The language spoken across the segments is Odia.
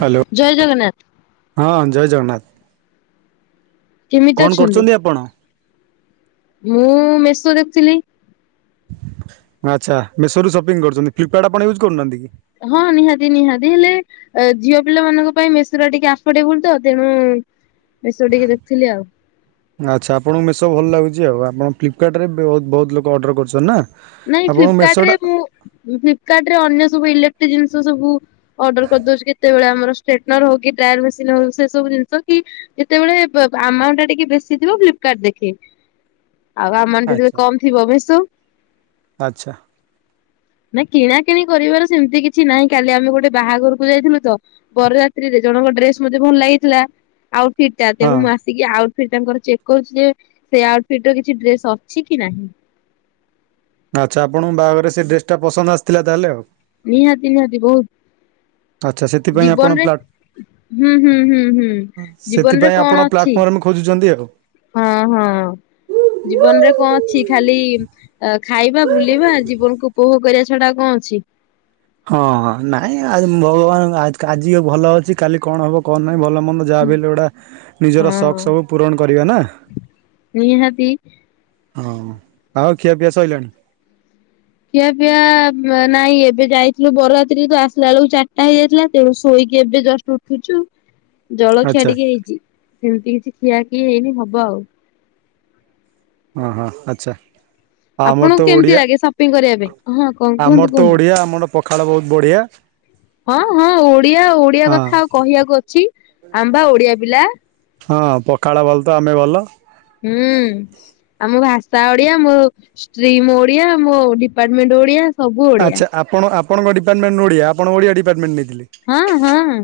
ହାଲୋ ଜୟ ଜଗନ୍ନାଥ ହଁ ଜୟ ଜଗନ୍ନାଥ। କେମିତି କଣ ଅଛନ୍ତି? କରୁଚନ୍ତି ଆପଣ? ମୁଁ ମେଶୋ ଦେଖୁଥିଲି। ଆଚ୍ଛା ମେସୋ ରୁ ସପିଂ କରୁଛନ୍ତି ଫ୍ଲିପକାର୍ଟ ଆପଣ ୟୁଜ୍ କରୁନାହାନ୍ତି କି? ହଁ ନିହାତି ନିହାତି ହେଲେ ଝିଅ ପିଲା ମାନଙ୍କ ପାଇଁ ମେସୋଟା ଟିକେ ଆଫୋର୍ଡେବୁଲ ତ ତେଣୁ ମେସୋ ଟିକେ ଦେଖିଥିଲି ଆଉ। ଆଚ୍ଛା ଆପଣଙ୍କୁ ମେସୋ ଭଲ ଲାଗୁଛି ଆଉ ଆପଣ ଫ୍ଲିପକାର୍ଟରେ ବହୁତ ବହୁତ ଲୋକ ଅର୍ଡର କରୁଛନ୍ତି ନା। ନାଇଁ ଆପଣଙ୍କୁ ଫ୍ଲିପକାର୍ଟ ରେ ମେସୋଟା ମୁଁ ଫ୍ପକାର୍ଟ ରେ ଅନ୍ୟ ସବୁ ଇଲେକ୍ଟ୍ରିକ ଜିନିଷ ସବୁ ଅର୍ଡର କରିଦଉଛି କେତେବେଳେ ଆମର ଷ୍ଟେଟନର ହଉ କି ଡ୍ରୟର ମେସିନ ହଉ ସେ ସବୁ ଜିନିଷ କି ଯେତେବେଳେ ଆମାଉଣ୍ଟ ଟା ଟିକେ ବେଶୀ ଥିବ ଫ୍ଲିପ୍ କାଟ ଦେଖେ। ହ ଆଉ ଆମର ଯେତେବେଳେ କମ୍ ଥିବ ମେସୋ। ଆଚ୍ଛା। ନା କିଣା କିିଣି କରିବାର ସେମିତି କିଛି ନାହିଁ କାଲି ଆମେ ଗୋଟେ ବାହାଘରକୁ ଯାଇଥିଲୁ ତ ବରଯାତ୍ରୀ ଜଣଙ୍କ ଡ୍ରେସ୍ ମତେ ଭଲ ଲାଗିଥିଲା ଆଉ ଫିଟଟା ହଁ ତେଣୁ ମୁଁ ଆସିକି ଆଉ ସେ ତାଙ୍କର ଚେକ୍ କରୁଛି ଯେ ସେ ଆଉଟ ଫିଟ୍ର କିଛି ଡ୍ରେସ ଅଛି କି ନାହିଁ। ଆଚ୍ଛା ଆପଣଙ୍କ ବାହାଘର ସେ ଡ୍ରେସ ଟା ପସନ୍ଦ ଆସିଥିଲା ତାହେଲେ ଆଉ। ନିହାତି ନିହାତି ବହୁତ। ଆଚ୍ଛା ସେଥିପାଇଁ ଆପଣ ଜୀବନରେ ପ୍ଲା ହୁଁ ହୁଁ ହୁଁ ହୁଁ ଜୀବନରେ କଣ ଅଛି? ଆମେ ଖୋଜୁଛନ୍ତି ଏହାକୁ। ହଁ ହଁ ଜୀବନ ରେ କଣ ଅଛି ଖାଲି ଆ ଖାଇବା ବୁଲିବା ଜୀବନକୁ ଉପୋଭଗ କରିବା ଛଡା ଆଉ କଣ ଅଛି? ହଁ ହଁ ନାଇଁ ଆ ଭଗବାନ ଆଜି ଭଲ ଅଛି କାଲି କଣ ହବ କଣ ନାଇଁ ଭଲ ମନ୍ଦ ଯାହା ବି ହେଲେ ଗୋଟା ନିଜର ହଁ ଶକ ସବୁ ପୂରଣ କରିବେ ନା। ନିହାତି। ହଁ ଆଉ ଖିଆପିଆ ସରଇଲାଣି। ଖିଆ ପିଆ ନାଇଁ ଏବେ ଯାଇଥିଲୁ ବରଯାତ୍ରୀ ତ ଆସିଲା ବେଳକୁ ଚାରିଟା ହେଇଯାଇଥିଲା ତେଣୁ ଶୋଇ କି ଏବେ ଜଶ ଉଠୁଚୁ। ଜଳଖିଆ ଆଚ୍ଛା ଟିକେ ହେଇଚି ସେମିତି କିଛି ଖିଆ କିି ହେଇନି ହବ ଆଉ। ହଁ ହଁ ଆଚ୍ଛା। ଆମର ଆପଣଙ୍କୁ ତ କେମିତି ଓଡିଆ ଲାଗେ ସପିଙ୍ଗ କରିବା ପାଇଁ ହଁ କଣ କୁହନ୍ତୁ ଆମର ତ କୁହନ୍ତୁ ଓଡିଆ ଆମର ପଖାଳ ବହୁତ ବଢିଆ। ହଁ ହଁ ଓଡ଼ିଆ ଓଡ଼ିଆ ହଁ କଥା ଆଉ କହିବାକୁ ଅଛି ଆମେ ପା ଓଡ଼ିଆ ପିଲା। ହଁ ପଖାଳ ଭଲ ତ ଆମେ ଭଲ। ହୁଁ। ଆମ ଭାଷା ଓଡ଼ିଅ ମୋ ଷ୍ଟ୍ରିମ ଓଡିଆ ମୋ ଡିପାର୍ଟମେଣ୍ଟ ଓଡ଼ିଆ। ଆଚ୍ଛା ଆପଣ ଆପଣଙ୍କ ଡିପାର୍ଟମେଣ୍ଟ ଓଡ଼ିଆ ଆଣଙ୍କ ଓଡ଼ିଆ ଡିପାର୍ଟମେଣ୍ଟ ନେଇ ହଁ ହଁ।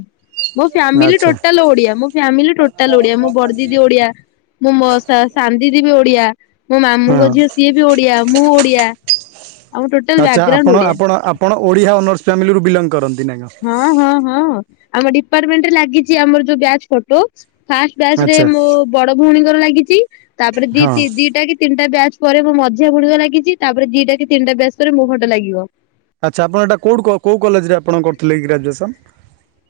ମୋ ଫ୍ୟାମିଲି ଆଚ୍ଛା ଟୋଟାଲ ଓଡ଼ିଆ ମୋ ଫ୍ୟାମିଲି ଟୋଟାଲ ଓଡ଼ିଆ ମୋ ବଡ଼ ଦିଦି ଓଡ଼ିଆ ମୁଁ ମୋ ସା ସାନଦିଦି ବି ଓ ମୋ ହଁ। ମାମୁଁଙ୍କ ଝିଅ ସିଏ ବି ଓଡ଼ିଆ ମୁଁ ଓଡ଼ିଆ। ଆମ ଟୋଟାଲ ଆଚ୍ଛା ଆପଣ ବ୍ୟାକଗ୍ରାଉଣ୍ଡ ଓଡ଼ିଆ। ଆପଣ ଆପଣ ଓଡ଼ିଆ ଅନର୍ସ ଫ୍ୟାମିଲିରୁ ବିଲଙ୍ଗ କରନ୍ତି ନା କଣ? ହଁ ହଁ ହଁ ଆମ ଡିପାର୍ଟମେଣ୍ଟରେ ଲାଗିଛି ଆମର ଯୋଉ ବ୍ୟାଚ୍ ଫଟୋ ଫାଷ୍ଟ ବ୍ୟାଚ ରେ ଆଚ୍ଛା ମୋ ବଡ଼ ଭଉଣୀଙ୍କର ଲାଗିଛି ତାପରେ ହଁ ଦି ଦିଟା କି ତିନିଟା ବ୍ୟାଚ ପରେ ମୋ ମଝିଆ ଭଉଣିବା ଲାଗିଛି ତାପରେ ଦିଟା କି ତିନିଟା ବ୍ୟାଚ ପରେ ମୋ ଫଟୋ ଲାଗିବ। ଆଚ୍ଛା ଆପଣ ଏଇଟା କୋଉଠୁ କୋଉ କଲେଜରେ ଆପଣ କରିଥିଲେ କି ଗ୍ରାଜୁଏସନ?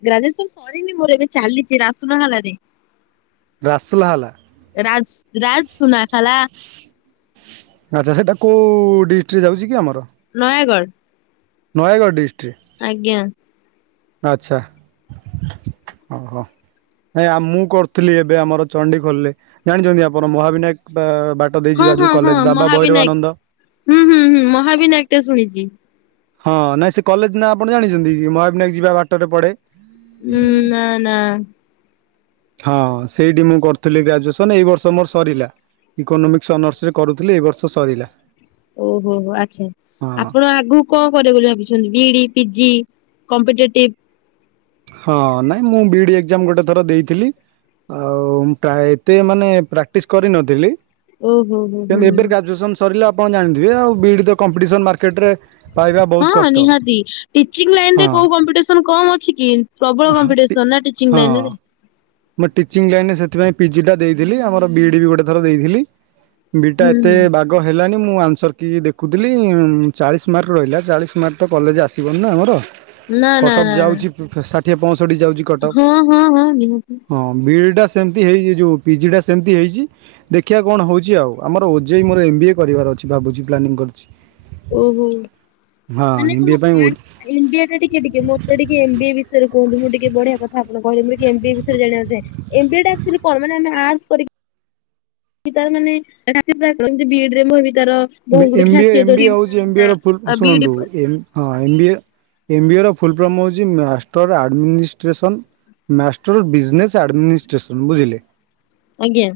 ଗ୍ରାଜୁଏସନ ସରିନି ମୋର ଏବେ ଚାଲିଛି ରାସୁନା ହଲାରେ ରାସଲାହେଲା ରାଜ ରାଜ ସୁନା ଖଲା। ଆଚ୍ଛା ସେଇଟା କୋଉ ଡିଷ୍ଟ୍ରିକରେ ଯାଉଛି କି ଆମର? ନୟାଗଡ଼। ନୟାଗଡ଼ ଡିଷ୍ଟ୍ରିକ। ଆଜ୍ଞା। ଆଚ୍ଛା ଓହୋ। ନାଇଁ ମୁଁ କରିଥିଲି ଏବେ ଆମର ଚଣ୍ଡି ଖୋଲରେ ଜାଣିଛନ୍ତି ଆପଣ ମହାବିନାୟକ ବା ବାଟ ଦେଇ ହଁ ଯିବା ଯୋଉ ହଁ ହଁ କଲେଜ ବାବା ଭୈରବାନନ୍ଦ ମହାବିନାୟକ ହୁଁ ହୁଁ ହୁଁ ମହାବିନାୟକ ଟା ଶୁଣିଚି। ହଁ ନାଇଁ ସେ କଲେଜ ନା ଆପଣ ଜାଣିଛନ୍ତି କି ମହାବନାୟକ ଯିବା ବାଟରେ ପଡ଼େ। ହୁଁ ନାଁ ନାଁ। ହଁ ସେଇଠି ମୁଁ କରୁଥିଲି ଗ୍ରାଜୁଏସନ ଏଇ ବର୍ଷ ମୋର ସରିଲା। ଇକୋନୋମିକ୍ସ ଅନର୍ସ ରେ କରୁଥିଲେ ଏ ବର୍ଷ ସରିଲା। ଓହୋ ହୋ ଆଚ୍ଛା ହଁ ଆପଣ ଆଗକୁ କଣ କରିବେ ବୋଲି ଭାବିଛନ୍ତି? B E D, PG competitive ହଁ ନାଇଁ ମୁଁ ବିଡି ଏକ୍ଜାମ ଗୋଟେ ଥର ଦେଇଥିଲି। ଆଉ ମୁ ଏତେ ମାନେ ପ୍ରାକ୍ଟିସ କରିନଥିଲି ଓହୋ ହୋ ସେ ହୁଁ ଏବେ ଗ୍ରାଜୁଏସନ ସରିଲେ ଆପଣ ଜାଣିଥିବେ ଆଉ ବି ଇ ଡି କମ୍ପିଟିସନ ମାର୍କେଟରେ। ପାଇବା ବହୁତ ହଁ କଷ୍ଟ ନିହାତି ଟିଚିଙ୍ଗ ହଁ ଲାଇନରେ କୋଉ କମ୍ପିଟିସନ କମ ଅଛି କି ପ୍ରବଳ କମ୍ପିତିସନ୍ ନାଁ ଟିଚିଙ୍ଗ ଲାଇନ ରେ। ମୋ ଟିଚିଂ ଲାଇନ ରେ ସେଥିପାଇଁ ପିଜିଟା ଦେଇଥିଲି ଆମର ବିଇଡି ବି ଗୋଟେ ଥର ଦେଇଥିଲି। ବିଇଡି ଟା ହୁଁ ଏତେ ହୁଁ ବାଗ ହେଲାନି ମୁଁ ଆନ୍ସର କି ଦେଖୁଥିଲି ଚାଳିଶ ମାର୍କ ରହିଲା ଚାଳିଶ ମାର୍କ ତ କଲେଜ ଆସିବନି ନା ଆମର। ନା ନା କଟଅଫ୍ ନା ନା। ଯାଉଛି ଷାଠିଏ ପଞ୍ଚଷଠି ଯାଉଛି କଟ ଅଫ୍ ହଁ ହଁ ହଁ ନିହାତି ହଁ ବି ଇ ଡି ଟା ସେମିତି ହେଇ ଯେଉଁ ପିଜିଟା ସେମିତି ହେଇଚି ଦେଖିବା କଣ ହଉଚି ଆଉ ଆମର ଓଜେଇ ମୋର ଏମ୍ ବି ଏ କରିବାର ଅଛି ବା ଭାବୁଚି ପ୍ଲାନିଂ କରିଚି। ଓହୋ ମାନେ ଏମ୍ ବି କଣ ଏ ପାଇଁ ଆର୍ଟସ୍ ଇଣ୍ଡିଆ ଟା ଟିକେ ଟିକେ ମୋତ ଟିକେ ଏମ ବି ଏ ଟିକେ ବିଷୟ କୁହନ୍ତୁ ମୁଁ ଟିକେ ବଢ଼ିଆ କଥ ଆପଣ କହିଲେ ମୁ ଟିକେ ଏମ ବି ଏ ବିଷୟରେ ଜାଣିବାକୁ ଚାହେଁ ଏମ ବି ଏ ତ ଏକଚୁଲି କଣ ମାନେ ଅର୍ଟସ କରିକି ତାର ମାନେ ରା ବିରେ [unintelligible] ଯେମିତି ବି ଏଡ ରେ ମୁଁ ବି ତାର ବହୁ ଗୁଡିଏ ଏମ ବି ଏ ଖାସିୟତ ଏମ ବି ଅଛି ଏ ହଉଚି ଏମ ବି ଏ ର ଫୁଲଫର୍ମ ବି ଇ ଡି ଶୁଣନ୍ତୁ ହୁଁ ଏମ ବି ଏ ହଉଛି ଏମ ବି ଏ ର ଫୁଲଫର୍ମ ହଉଚି master administration master business administration ବୁଝିଲେ। ଆଜ୍ଞା।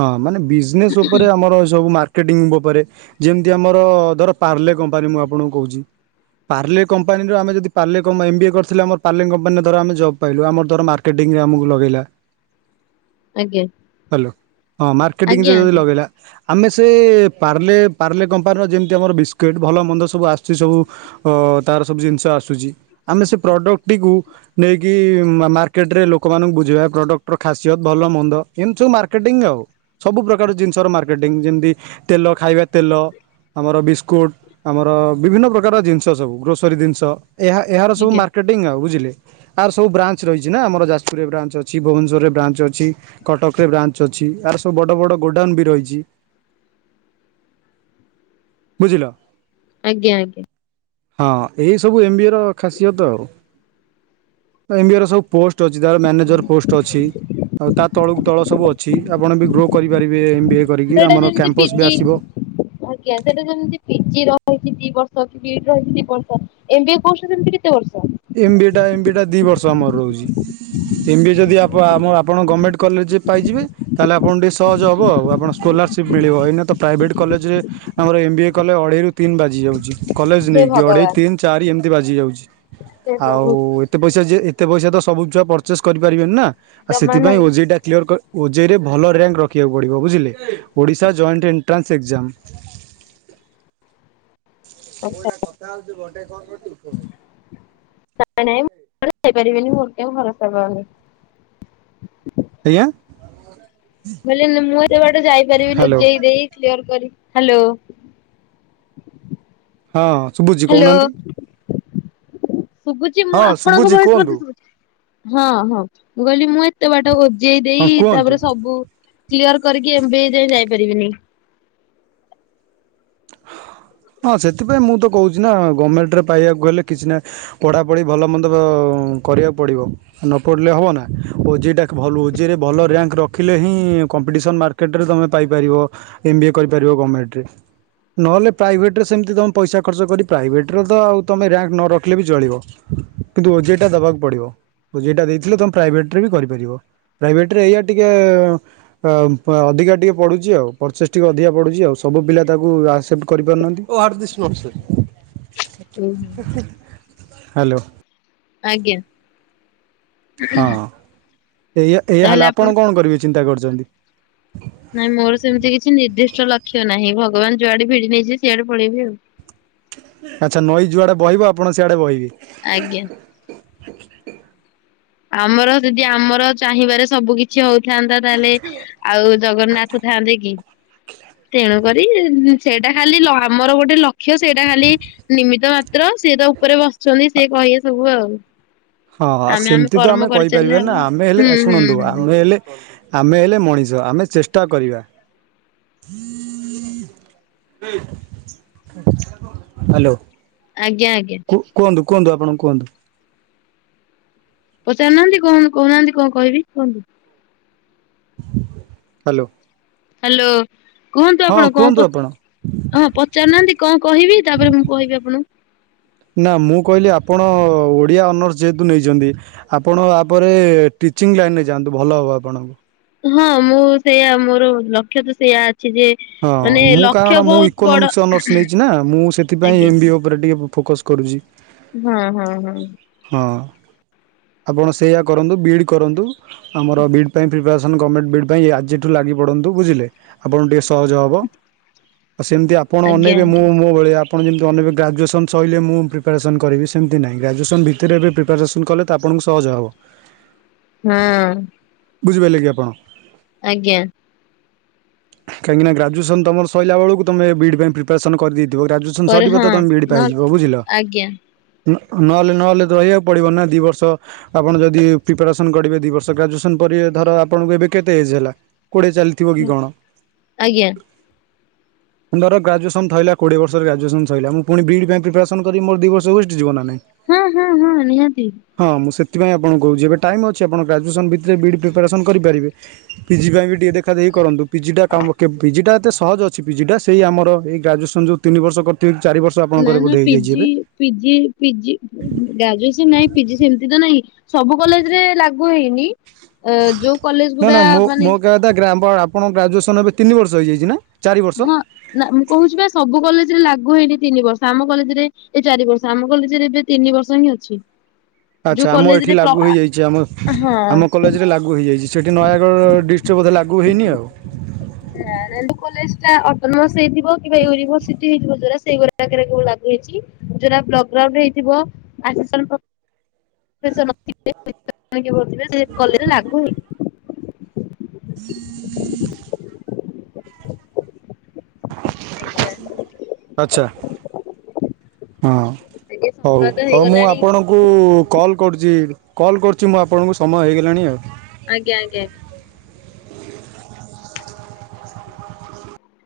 ହଁ ମାନେ ବିଜନେସ୍ ଉପରେ ଆମର ଏ ସବୁ ମାର କେଣ୍ଡିଙ୍ଗ ଉପରେ ଯେମିତି ଆମର ଧର ପାର୍ଲେ କମ୍ପାନୀ ମୁଁ ଆପଣଙ୍କୁ କହୁଚି ପାର୍ଲେ କମ୍ପାନୀରୁ ଆମେ ଯଦି ପାର୍ଲେ କମ୍ ଏମ ବି ଏ କରିଥିଲେ ଧର ଆମ ପାର୍ଲେ କମ୍ପାନ ରେ ଧର ଜବ ପାଇଲୁ ଆମର ଧର ମାର୍କଟିଙ୍ଗ ଆମକୁ ଲଗେଇଲା। ଆଜ୍ଞା। ହ ମାର୍କେଟିଙ୍ଗ ରେ ଆଜ୍ଞା ଯଉ ଲଗେଇ ଲା ଆମେ ସେ ପାର୍ଲେ ପାର୍ଲେ କମ୍ପାନୀର ଯେମିତି ଆମର ବିସ୍କୁିଟ୍ ଭଲ ମନ୍ଦ ସବୁ ଆସୁଚି ସବୁ ଅ ତାର ସବୁ ଜିନିଷ ଆସୁଚି ଆମେ ସେଇ ପ୍ରଡକ୍ଟଟିକୁ ନେଇକି ମାର୍କେଟରେ ଲୋକମାନଙ୍କର ବୁଝେଇବା ପ୍ରଡକ୍ଟ ର ଖାସିୟତ ଭଲ ମନ୍ଦ ଏମତି ସବୁ ମାର୍କେଟିଂ ଆଉ। ସବୁ ପ୍ରକାର ଜିନିଷର ମାର୍କେଟିଂ ଯେମିତି ତେଲ ଖାଇବା ତେଲ ଆମର ବିସ୍କୁଟ ଆମର ବିଭିନ୍ନ ପ୍ରକାର ଜିନିଷ ସବୁ ଗ୍ରୋସରୀ ଜିନିଷ। ଏହା ଏହାର ସବୁ ଆଜ୍ଞା ମାର୍କେଟିଂ ଆଉ ବୁଝିଲେ। ଆର୍ ସବୁ ବ୍ରାଞ୍ଚ ରହିଚି ନା ଆମର ଯାଜପୁରରେ ବ୍ରାଞ୍ଚ ଅଛି ଭୁବନେଶ୍ୱରରେ ବ୍ରାଞ୍ଚ ଅଛି କଟକରେ ବ୍ରାଞ୍ଚ ଅଛି। ଆର ସବୁ ବଡ଼ ବଡ଼ ଗୋଡାଉନ୍ ବି ରହୁଚି। ବୁଝିଲ? ଆଜ୍ଞା ଆଜ୍ଞା। ହଁ ଏଇ ସବୁ ଏମ ବି ଏ ର ଖାସିୟତ ଆଉ। ଏମ ବି ଏ ର ସବୁ ପୋଷ୍ଟ ଅଛି ତାର ମ୍ୟାନେଜର ପୋଷ୍ଟ ଅଛି ଆଉ ତା ତଳକୁ ତଳ ସବୁ ଅଛି। ଠିକ୍ ଆପଣ ବି ଗ୍ରୋ କରିପାରିବେବ କରିକି ସେଇଟା ଆମର ଯେମିତି କ୍ୟାମ୍ପସ୍ ବି ପିଜି ଆସିବ। ଆଜ୍ଞା ସେଟା ସେମିତି ପିଜି ର ରହିଚି ଦି ବର୍ଷ ବିଡି ରହିଚି ଦି ବର୍ଷ ଏମ୍ବିଏ କୋର୍ସ ର ସେମିତି କିଛି M B A M B ଏ ଟା ଦି ବର୍ଷ ଆମର ରହୁଚି। ଏମ ବି ଏ ଯଦି ଆମ ଆପଣ ଗଭର୍ଣ୍ଣମେଣ୍ଟ କଲେଜ ପାଇଯିବେ ତାହେଲେ ଆପଣ ଟିକେ ସହଜ ହବ ଆଉ ଆପଣ ସ୍କଲାରସିପ୍ ମିଳିବ ନା ତ ପ୍ରାଇଭେଟ୍ କଲେଜରେ ଆମର ଏମ୍ ବି ଏ କଲେ ଅଢ଼େଇରୁ ତିନି ବାଜିଯାଉଛି। କଲେଜ ହେ ନେଇକି ଅଢ଼େଇ ଭଗବାନ ତିନି ଚାରି ଏମିତି ବାଜି ଯାଉଚି ହେ ପ୍ରଭୁ ଆଉ ଏତେ ଇସା ଯେ ଏତେ ପଇସ ସବୁ ଛୁଆ ପର୍ଚେଜ କରି ପାରିବେନି ନା ଆଉ ଜମା ସେଥିପାଇଁ ନାହିଁ ଓଜେଇ ଟା କ୍ଲିୟର କ୍ ଓଜେଇରେ ଭଲ ରର୍ୟାଙ୍କ୍ ରଖିବାକୁ ପଡ଼ିବ ବୁଝିଲେ ଓଡ଼ିଶା ଜଏଣ୍ଟ ଏଣ୍ଟ୍ରାନ୍ସ ଏକ୍ଜାମ। ଆଚ୍ଛା କୋଉଟା କଥା ହଉଛିୁ ଗୋଟେ କଣ କରୁଛି ଉଠୁଉନି। ଯାଇପାରିବନି। ମୋର କାଇଁ ଭରସା ପାଉନି। ଆଜ୍ଞା। ବୋଲି ମୁଁ ଏତେ ବାଟ ଯାଇପାରିବିନି ହ୍ୟାଲୋ। ଓଜେଇ ଦେଇ କ୍ଲିୟର କରି ହାଲୋ। ହଁ ସୁଭୁଚି କହୁନାହାନ୍ତି। ଶୁଭୁଚି ମୁଁ ହଁ ଆପଣଙ୍କ ଶୁଭୁଛି ଭଏସ କୁହନ୍ତୁ ମତେ ଶୁଭୁଛି ହଁ ହଁ ମୁଁ କହିଲି ମୁଁ ଏ ଏତେ ବାଟ ଓଜେଇ ହଁ ଦେଇ କୁହନ୍ତୁ। ତାପରେ ସବୁ କ୍ଲିୟର କରିକି ଏ ଏମ୍ବିଏ ଯାଏ ଯାଇପାରିବିନି। [inaudible] ହଁ ସେଥିପାଇଁ ମୁଁ ତ କହୁଚି ନା ଗଭର୍ଣମେଣ୍ଟରେ ପାଇବାକୁ ହେଲେ କିଛି ନାହି ପଢାପଢି ଭଲ ମନ୍ଦ କରିବାକୁ ପଡ଼ିବ ନ ପଡ଼ିଲେ ହବ ନା ଓଜେଇ ଟାରେ ଭଲ ଓଜିରେ ଭଲ ରେୟର୍ଙ୍କ୍ ରଖିଲେ ହିଁ କମ୍ପିଟିସନ ମାର୍କେଟରେ ତମେ ପାଇପାରିବ ଏମ୍ ବି ଏ କରିପାରିବ ଗମେଣ୍ଟରେ। ନହେଲେ ପ୍ରାଇଭେଟରେ ସେମିତି ତୁମେ ପଇସା ଖର୍ଚ୍ଚ କରି ପ୍ରାଇଭେଟ୍ର ତ ଆଉ ତୁମେ ର୍ୟାଙ୍କ ନ ରଖିଲେ ବି ଚଳିବ। କିନ୍ତୁ ଓଜେଇ ଟା ଦବାକୁ ପଡିବ। ଓଜେଇ ଟା ଦେଇଥିଲେ ତମେ ପ୍ରାଇଭେଟରେ ବି କରିପାରିବ ପ୍ରାଇଭେଟରେ ଏଇଆ ଟିକେ ଅ ପା ଅ। ଅଧିକା ଟିକେ ପଡୁଚି ଆଉ ପରଚେସ ଟିକେ ଅଧିକା ପୁଡୁଛି ଆଉ ସବୁ ପିଲା ତାକୁ ଆସ୍ ସେପ୍ଟ କରି ପାରୁନାହାନ୍ତି। ଉଁ ହୁଁ। ହା ଲୋ। ଆଜ୍ଞା। ହଁ ଏଇୟା ଏଇୟା ହେଲା ଆପଣ କଣ କରିବେ ଚିନ୍ତା କରୁଛନ୍ତି? ନାଇଁ ମୋର ସେମିତି କିଛି ନିର୍ଦ୍ଦିଷ୍ଟ ଲକ୍ଷ୍ୟ ନାହିଁ ଭଗବାନ ଯୁଆଡେ ଭିଡି ନେଇଯିବେ ସିଆଡେ ପଳେଇବି ଆଉ। ଆଛା ନଈ ଯୁଆଡେ ବହିବ ଆପଣ ସିଆଡେ ବହିବେ। ଆଜ୍ଞା। ଆମର ଯଦି ଆମର ଚାହିଁବାରେ ସବୁ କିଛି ହଉ। ଥାନ୍ତା ତାହେଲେ ଆଉ ଜଗନ୍ନାଥ ଥାଆନ୍ତେ କି ତେଣୁ। କରି ସେଇଟା ଖାଲି ଲ ଆମର ଗୋଟେ ଲକ୍ଷ୍ୟ ସେଇଟା ଖାଲି ନିମିତ ମା ତ୍ର ସିଏ ତ ଉପରେ ବସିଛନ୍ତି ସିଏ କହିବେ ସବୁ ଆଉ। ହଁ ଆମେ ସେମିତି ତ କର୍ମ ଆମେ କରିଚାଲିଲେ କହିପାରିବାନି ହବ। ନା ଆମେ ହେଲେ ହୁଁ ହୁଁ ଶୁଣନ୍ତୁ ହୁଁ ଆମେ ହେଲେ। ଆମେ ହେଲେ ମଣିଷ ଆମେ ଚେଷ୍ଟା କରିବା। ହାଲୋ। ଆଜ୍ଞା ଆଜ୍ଞା। କୁହନ୍ତୁ ଆପଣଙ୍କୁ କୁହନ୍ତୁ। ପଚାରୁ ନାହାନ୍ତି କଣ କହୁ ନାହାନ୍ତି କଣ କହିବି କୁହନ୍ତୁ। ହାଲୋ। ହା ଲୋ। କୁହନ୍ତୁ ଆପଣ କଣ ପଚ୍ ଆପଣ ହଁ ପଚାରୁ ନାହାନ୍ତି କଣ କହିବି ତାପରେ ମୁଁ କହିବି ଆପଣଙ୍କୁ। ନା ମୁଁ କଇଲି ଆପଣ ଓଡିଆ ଅନର୍ସ ଯେହେତୁ ନେଇଛନ୍ତି ଆପଣ ଆପରେ ଟି ଟିଚିଂ ଲାଇନ ରେ ଯାଆନ୍ତୁ ଭଲ ହବ ଆପଣଙ୍କୁ। ହଁ ମୁଁ ସେଇୟା ମୋର ଲକ୍ଷ୍ୟ ତ ସେଇୟା ଅ ହଁ ମୁଁ କାରଣ ମୁଁ ବଡ ଇକୋନୋମିକ୍ସ ଅନର୍ସ ନେଇଛି ନା ମୁଁ ସେଥିପାଇଁ ଆଜ୍ଞା ଏମ ବ ଏ ଉପରେ ଟିକେ। ଫୋକସ୍ କରୁଛି। ହଁ ହଁ ହଁ। ହଁ ଆପଣ ସେଇଆ କରନ୍ତୁ ବିଡ଼୍ କରନ୍ତୁ ଆମର ବିଡ଼୍ ପାଇଁ ପ୍ରିପେଆର ଗମେଟ୍ ବିଡ୍ ପାଇଁ ଆଯିଠୁ ଲାଗି ପଡନ୍ତୁ ବୁଝିଲେ ଆପଣଙ୍କୁ ଟିକେ ସହଜ ହବ। ଆଉ ସେମିତି ଆପଣ ଆଜ୍ଞା ଅନେଇବେ ମୁଁ ଆଜ୍ଞା ମୋ ଭଳିଆ। ଆପଣ ଯେମିତି ଅନେଇବେ ଗ୍ରାଜୁଏସନ୍ ସଇଲେ ମୁଁ ପ୍ରିପାରେସନ୍ କରିବି ସେମିତି ନାହିଁ ଗ୍ରାଜୁଏସନ୍ ଭିତରେ ଏବେ ପ୍ରିପାରେସନ୍ କଲେ ତ ଆପଣ। ଙ୍କୁ ସହଜ ହବ। ହୁଁ। ବୁଝିପାରିଲେ କି ଆପଣ। ଆଜ୍ଞା। କାହିଁକିନା ଗ୍ରାଜଏସନ୍ ତମର ସଇଲା ବେଳକୁ ତମେ ବି ଡ୍ ପାଇଁ ପ୍ରିପାରେସନ୍ କରିଦେଇ। ଥୀବ ଗ୍ରାଜୁଏସନ କରେ ସରିବ ହଁ ତ ତମେ ବି ଇ ଡ଼ି ନ ପାଇଯିବ ବୁଝିଲ। ଆଜ୍ଞା। ନହେଲେ ନହେଲେ ରହିବାକୁ ପଡିବ ନା ଦି ବର୍ଷ ଆପଣ ଯଦି ପିପାରେସନ୍ କରିବେ ଦି ବର୍ଷ ଗ୍ରାଜୁଏସନ ପ ରେ ଧର ଆପଣଙ୍କୁ ଏବେ କେତେ ଏଜ ହେଲା କୋଡିଏ ଚାଲିଥିବ କି କଣ। ଆଜ୍ଞା। [inaudible] ମୁଁ ଧର ଗ୍ରାଜୁଏସନ୍ ଥିଇଲା କୋଡ଼ିଏ ବର୍ଷରେ ଗ୍ରାଜୁସନ ସଇଲା ମୁ ପୁଣି ବିଡ ପାଇଁ ପ୍ରିପାରେସନ କରିବି ମୋର ଦି ବର୍ଷ ୱେଷ୍ଟ ଯିବ ନାଁ ନାଇଁ। ହୁଁ ହୁଁ ହୁଁ ନିହାତି। ହଁ ମୁଁ ସେଥିପାଇଁ ଆପଣକୁ କହୁଛି ଏବେ ଟାଇମ୍ ଅଛି ଆପଣ ଗ୍ରାଜୁଏସନ୍ ଭିତରେ ବିଡ଼ି ପ୍ରିପାରେସନ୍ କରି ପାରିବେ ପିଜି ପାଇଁ ବି ଟିକେ ଦେଖ। ଦେଖା ଦେଖି କରନ୍ତୁ। ପିଜିଟା କାମ କେ ପିଜିଟା ଏତେ ସହଜ ଅଛି ପିଜିଟା ସେଇ ଆମର ଏଇ ଗ୍ରାଜୁଏସନ୍ ଯୋଉ ତିନି ବର୍ଷ କରିଥିବେ। ଚାରି ବର୍ଷ ନା ଆପଣଙ୍କର ନା ବୋଧେ ହେଇଯାଇଛି ପିଜି ଏବେ। ପିଜି ପିଜି ଗ୍ରାଜୁଏସନ ନାହିଁ ପିଜି ସେମତି ତ ନହିଁ। ସବୁ କଲେଜ ରେ ଲାଗୁ ହେଇନି ଯୋଉ କଲେଜ ନା ନା ଗୁରା ମୋ ମାନେ। ମୋ କହିବା କଥା ଗ୍ରା ଆପଣ ଗ୍ରାଜୁଏସନ୍ ଏବେ ତିନି ବର୍ଷ ହେଇଯାଇଛି ନା। ଚାରି ବର୍ଷ? ହଁ ନା ମୁଁ କହୁଛି ବା ସବୁ କଲେଜରେ ଲାଗୁ। ଗୁ ହେଇନି ତିନି ବର୍ଷ ଆମ କଲେଜରେ ଏ ଚାରି ବର୍ଷ ଆମ କଲେଜରେ ଏବେ ତିନି ବର୍ଷ ହିଁ ଅଛି। ଯୋଉ ଆଚ୍ଛା ଆମ କଲେଜରେ ଏଇଠି ପ୍ର ଲାଗୁ ହେଇଯାଇଛି ଆମ ହଁ ଆମ କଲେଜରେ ଲାଗୁ ହୋଇଇଯାଇଛି ସେଇଠି ନୟାଗଡ଼ ଡିଷ୍ଟ ବୋଧେ ଲାଗୁ ହୋଇଇନି ଆଉ। [unintelligible] ସେଇୁଡାରେ ଲାଗୁ ହେଇଛି ଯୋଉରା ବ୍ଲଗ ଗ୍ରାଉଣ୍ଡ ହେଇଥିବ। [unintelligible] ଲାଗୁ ହେଇଚି। [inaudible] ଆଚ୍ଛା। ଆଜ୍ଞା। ହଁ ଆଜ୍ଞା ହଉ ସମୟ ତ ହଉ ମୁଁ ହେଇଗଲାଣି ଆପଣଙ୍କୁ କଲ୍ କରୁଚି କଲ୍ କରୁଚି ମୁଁ ଆପଣଙ୍କୁ ସମୟ ହେଇଗଲାଣି ଆଉ। ଆଜ୍ଞା ଆଜ୍ଞା।